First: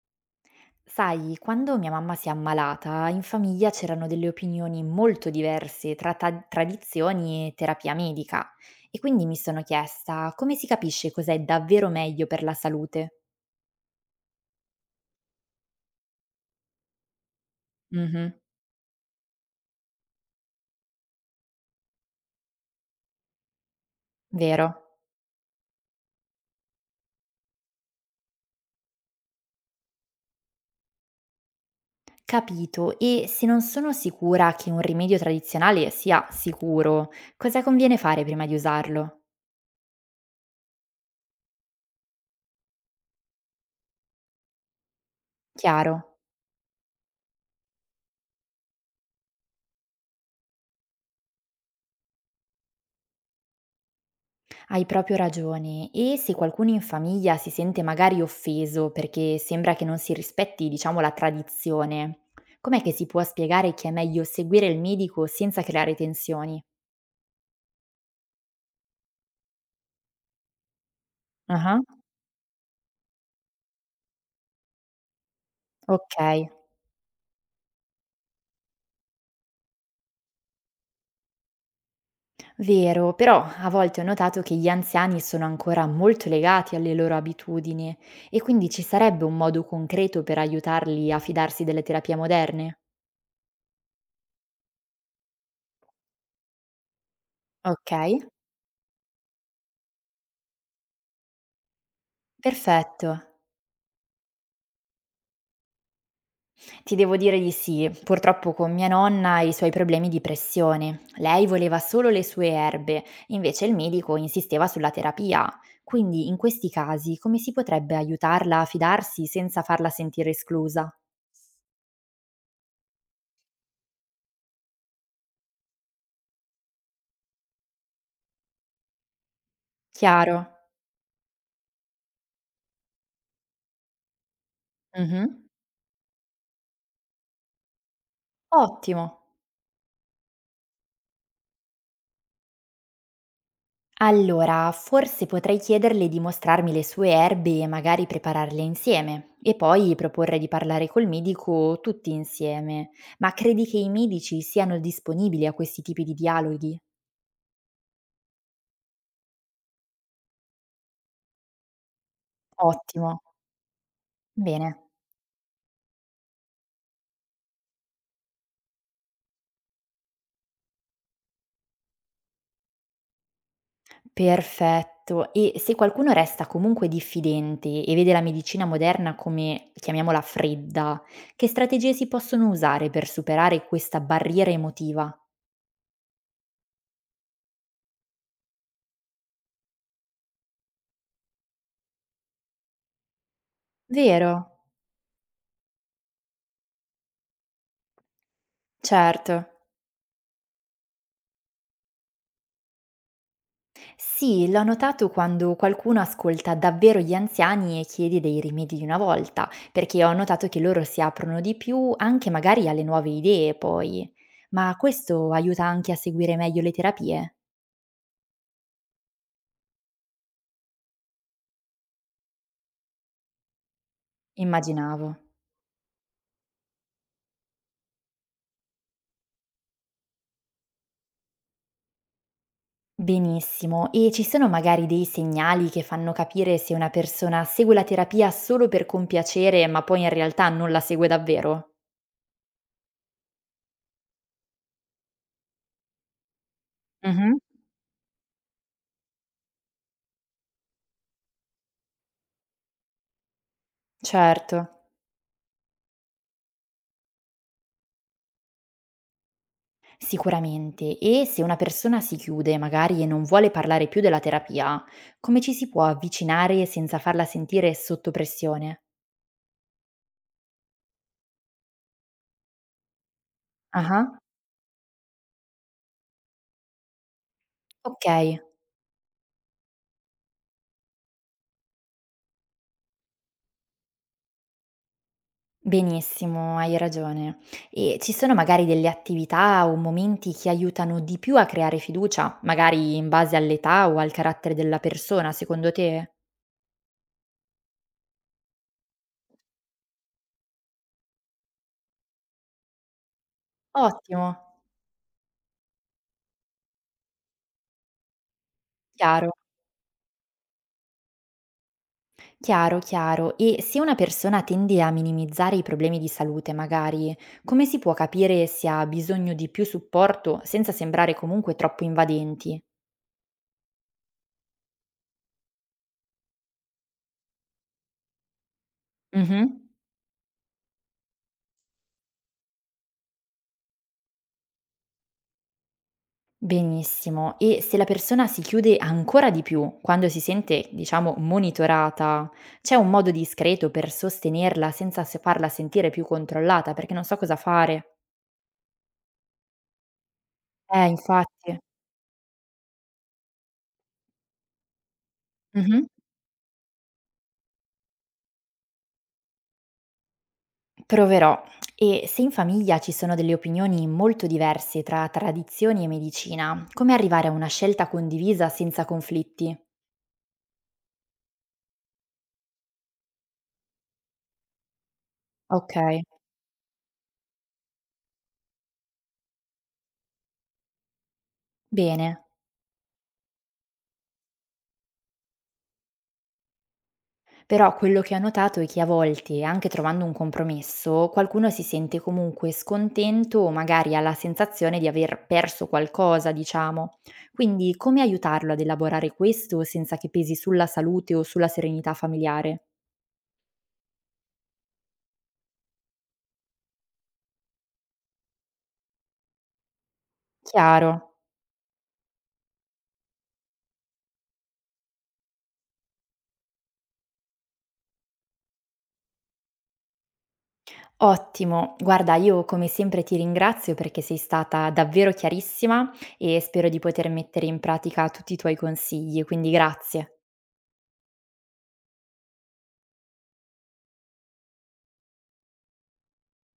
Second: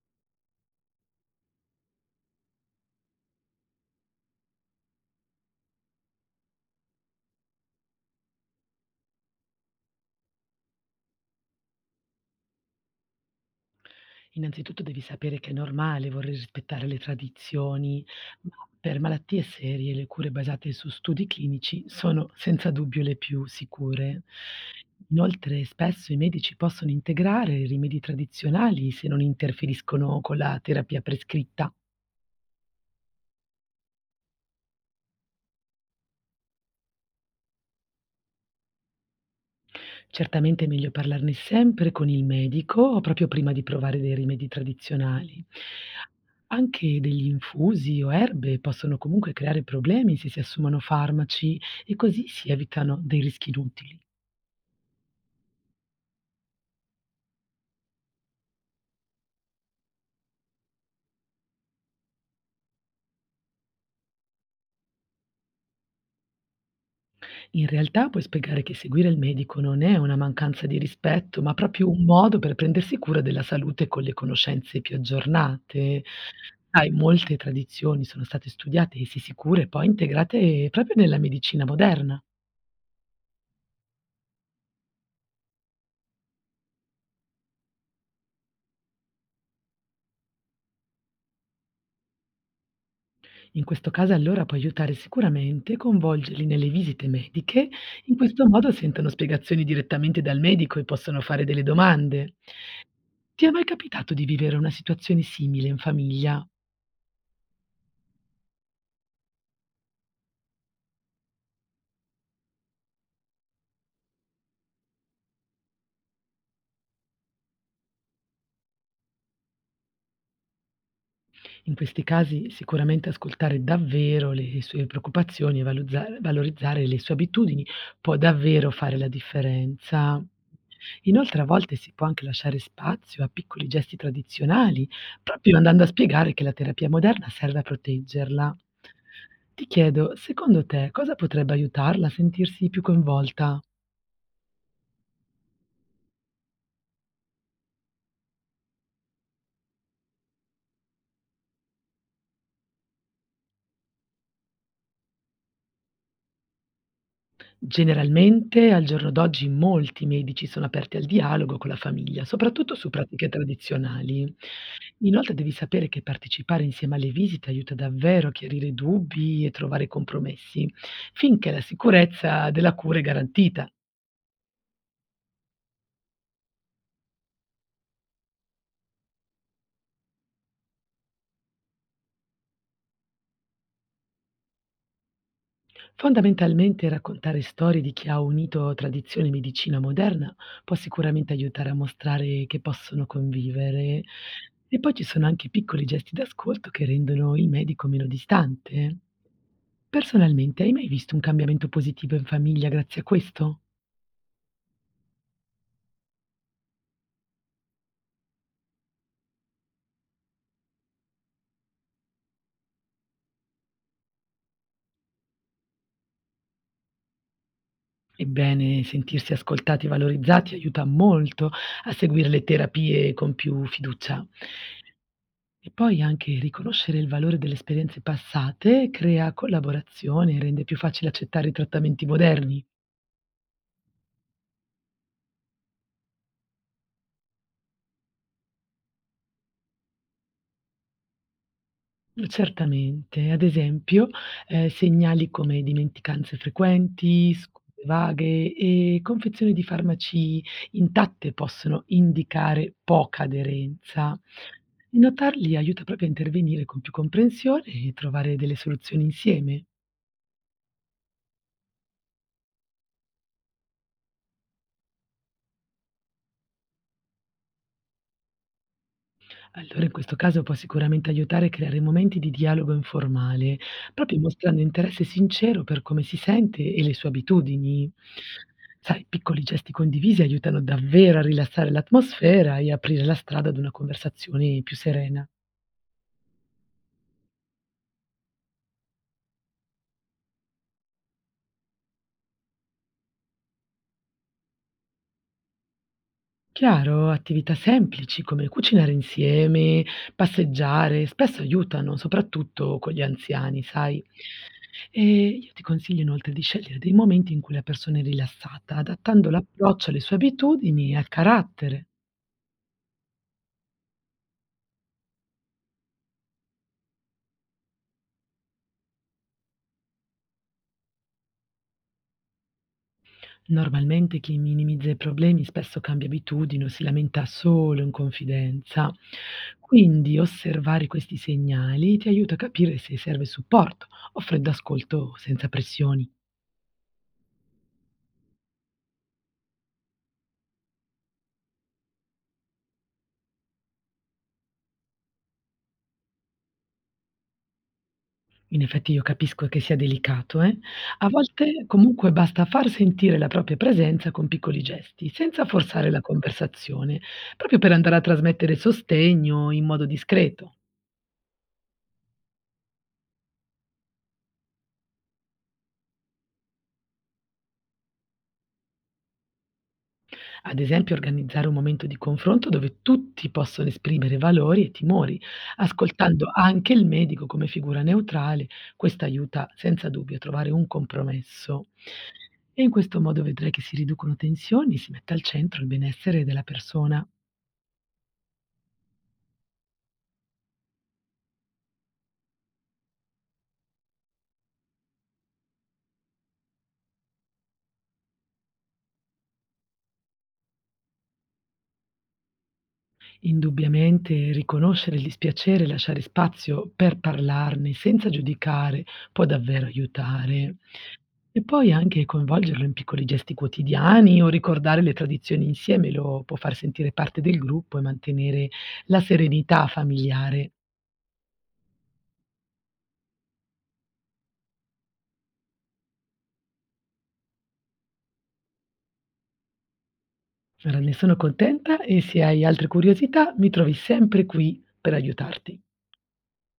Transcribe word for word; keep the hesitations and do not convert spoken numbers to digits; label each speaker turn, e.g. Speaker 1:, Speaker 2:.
Speaker 1: Sai, quando mia mamma si è ammalata, in famiglia c'erano delle opinioni molto diverse tra ta- tradizioni e terapia medica e quindi mi sono chiesta come si capisce cos'è davvero meglio per la salute.
Speaker 2: Innanzitutto devi sapere che è normale voler rispettare le tradizioni,
Speaker 1: Mhm,
Speaker 2: ma per malattie serie le cure basate su studi clinici sono senza dubbio le più sicure.
Speaker 1: vero.
Speaker 2: Inoltre spesso i medici possono integrare rimedi tradizionali se non interferiscono con la terapia prescritta.
Speaker 1: Capito, e se non sono sicura che un rimedio tradizionale sia sicuro, cosa conviene fare prima di usarlo?
Speaker 2: Certamente è meglio parlarne sempre con il medico o proprio prima di provare dei rimedi tradizionali.
Speaker 1: Chiaro.
Speaker 2: Anche degli infusi o erbe possono comunque creare problemi se si assumono farmaci e così si evitano dei rischi inutili.
Speaker 1: Hai proprio ragione e se qualcuno in famiglia si sente magari offeso perché sembra che non si rispetti, diciamo, la tradizione, com'è che si può spiegare che è meglio seguire il medico senza creare tensioni?
Speaker 2: In realtà puoi spiegare che seguire il medico non è una mancanza di rispetto, ma
Speaker 1: Ah-ah,
Speaker 2: proprio un modo per prendersi cura della salute con le conoscenze più aggiornate.
Speaker 1: ok.
Speaker 2: Sai, molte tradizioni sono state studiate e si sicure poi integrate proprio nella medicina moderna.
Speaker 1: Vero, però a volte ho notato che gli anziani sono ancora molto legati alle loro abitudini e quindi ci sarebbe un modo concreto per aiutarli a fidarsi delle terapie moderne?
Speaker 2: In questo caso allora può aiutare sicuramente coinvolgerli nelle visite mediche,
Speaker 1: Ok,
Speaker 2: in questo modo sentono spiegazioni direttamente dal medico e possono fare delle domande.
Speaker 1: perfetto.
Speaker 2: Ti è mai capitato di vivere una situazione simile in famiglia?
Speaker 1: Ti devo dire di sì. Purtroppo con mia nonna e i suoi problemi di pressione. Lei voleva solo le sue erbe, invece il medico insisteva sulla terapia. Quindi in questi casi come si potrebbe aiutarla a fidarsi senza farla sentire esclusa?
Speaker 2: In questi casi sicuramente ascoltare davvero le sue preoccupazioni e valuzza valorizzare le sue abitudini può davvero fare la differenza.
Speaker 1: Chiaro?
Speaker 2: Inoltre a volte si può anche lasciare spazio a piccoli gesti tradizionali,
Speaker 1: Mhm.
Speaker 2: proprio andando a spiegare che la terapia moderna serve a proteggerla.
Speaker 1: Ottimo.
Speaker 2: Ti chiedo, secondo te cosa potrebbe aiutarla a sentirsi più coinvolta?
Speaker 1: Allora, forse potrei chiederle di mostrarmi le sue erbe e magari prepararle insieme e poi proporre di parlare col medico tutti insieme. Ma credi che i medici siano disponibili a questi tipi di dialoghi?
Speaker 2: Generalmente al giorno d'oggi molti medici sono aperti al dialogo con la famiglia, soprattutto su
Speaker 1: Ottimo,
Speaker 2: pratiche tradizionali.
Speaker 1: bene,
Speaker 2: Inoltre devi sapere che partecipare insieme alle visite aiuta davvero a chiarire dubbi e trovare compromessi, finché la sicurezza della cura è garantita.
Speaker 1: perfetto. E se qualcuno resta comunque diffidente e vede la medicina moderna come, chiamiamola, fredda, che strategie si possono usare per superare questa barriera emotiva?
Speaker 2: Fondamentalmente raccontare storie di chi ha unito tradizione e medicina moderna può sicuramente aiutare a mostrare che possono convivere.
Speaker 1: Vero,
Speaker 2: E poi ci sono anche piccoli gesti d'ascolto che rendono il medico meno distante.
Speaker 1: certo.
Speaker 2: Personalmente, hai mai visto un cambiamento positivo in famiglia grazie a questo?
Speaker 1: Sì, l'ho notato quando qualcuno ascolta davvero gli anziani e chiede dei rimedi di una volta, perché ho notato che loro si aprono di più anche magari alle nuove idee poi. Ma questo aiuta anche a seguire meglio le terapie?
Speaker 2: Ebbene, sentirsi ascoltati e valorizzati aiuta molto a seguire le terapie con più fiducia.
Speaker 1: Immaginavo.
Speaker 2: E poi anche riconoscere il valore delle esperienze passate crea collaborazione e rende più facile accettare i trattamenti moderni.
Speaker 1: Benissimo. E ci sono magari dei segnali che fanno capire se una persona segue la terapia solo per compiacere, ma poi in realtà non la segue davvero?
Speaker 2: Mh, certamente. Ad esempio, ehm, segnali come dimenticanze frequenti,
Speaker 1: Mhm.
Speaker 2: scuse vaghe e confezioni di farmaci intatte possono indicare poca aderenza.
Speaker 1: Certo.
Speaker 2: Notarli aiuta proprio a intervenire con più comprensione e trovare delle soluzioni insieme.
Speaker 1: Sicuramente. E se una persona si chiude, magari, e non vuole parlare più della terapia, come ci si può avvicinare senza farla sentire sotto pressione?
Speaker 2: Allora in questo caso può sicuramente aiutare a creare momenti di dialogo informale,
Speaker 1: Aha.
Speaker 2: proprio mostrando interesse sincero per come si sente e le sue abitudini.
Speaker 1: Ok.
Speaker 2: Sai, piccoli gesti condivisi aiutano davvero a rilassare l'atmosfera e aprire la strada ad una conversazione più serena.
Speaker 1: Benissimo, hai ragione. E ci sono magari delle attività o momenti che aiutano di più a creare fiducia, magari in base all'età o al carattere della persona, secondo te?
Speaker 2: Chiaro, attività semplici come cucinare insieme, passeggiare, spesso aiutano, soprattutto con gli anziani, sai.
Speaker 1: Ottimo,
Speaker 2: Ehm, io ti consiglio inoltre di scegliere dei momenti in cui la persona è rilassata, adattando
Speaker 1: chiaro,
Speaker 2: l'approccio alle sue abitudini e al carattere.
Speaker 1: chiaro, chiaro. E se una persona tende a minimizzare i problemi di salute, magari, come si può capire se ha bisogno di più supporto senza sembrare comunque troppo invadenti?
Speaker 2: Normalmente chi minimizza i problemi spesso cambia abitudini o si lamenta solo in confidenza.
Speaker 1: Mhm.
Speaker 2: Quindi osservare questi segnali ti aiuta a capire se serve supporto, offrendo ascolto senza pressioni.
Speaker 1: Benissimo. E se la persona si chiude ancora di più quando si sente, diciamo, monitorata, c'è un modo discreto per sostenerla senza se- farla sentire più controllata? Perché non so cosa fare.
Speaker 2: In effetti io capisco che sia delicato, eh.
Speaker 1: Eh,
Speaker 2: A
Speaker 1: infatti.
Speaker 2: volte comunque basta far sentire la propria presenza con piccoli gesti, senza
Speaker 1: Mhm.
Speaker 2: forzare la conversazione, proprio per andare a trasmettere sostegno in modo discreto.
Speaker 1: Proverò. E se in famiglia ci sono delle opinioni molto diverse tra tradizioni e medicina, come arrivare a una scelta condivisa senza conflitti?
Speaker 2: Ad esempio organizzare un momento di confronto dove tutti possono esprimere valori e timori,
Speaker 1: Ok,
Speaker 2: ascoltando anche il medico come figura neutrale, questo aiuta senza dubbio a trovare un compromesso.
Speaker 1: bene.
Speaker 2: E in questo modo vedrai che si riducono tensioni, si mette al centro il benessere della persona.
Speaker 1: Però quello che ho notato è che a volte, anche trovando un compromesso, qualcuno si sente comunque scontento o magari ha la sensazione di aver perso qualcosa, diciamo. Quindi come aiutarlo ad elaborare questo senza che pesi sulla salute o sulla serenità familiare?
Speaker 2: Indubbiamente riconoscere il dispiacere e lasciare spazio per parlarne senza giudicare può davvero aiutare.
Speaker 1: Chiaro.
Speaker 2: E poi anche coinvolgerlo in piccoli gesti quotidiani o ricordare le tradizioni insieme lo può far sentire parte del gruppo e mantenere la serenità familiare.
Speaker 1: Ottimo, guarda, io come sempre ti ringrazio perché sei stata davvero chiarissima e spero di poter mettere in pratica tutti i tuoi consigli, quindi grazie.
Speaker 2: Ora ne sono contenta e se hai altre curiosità mi trovi sempre qui per aiutarti.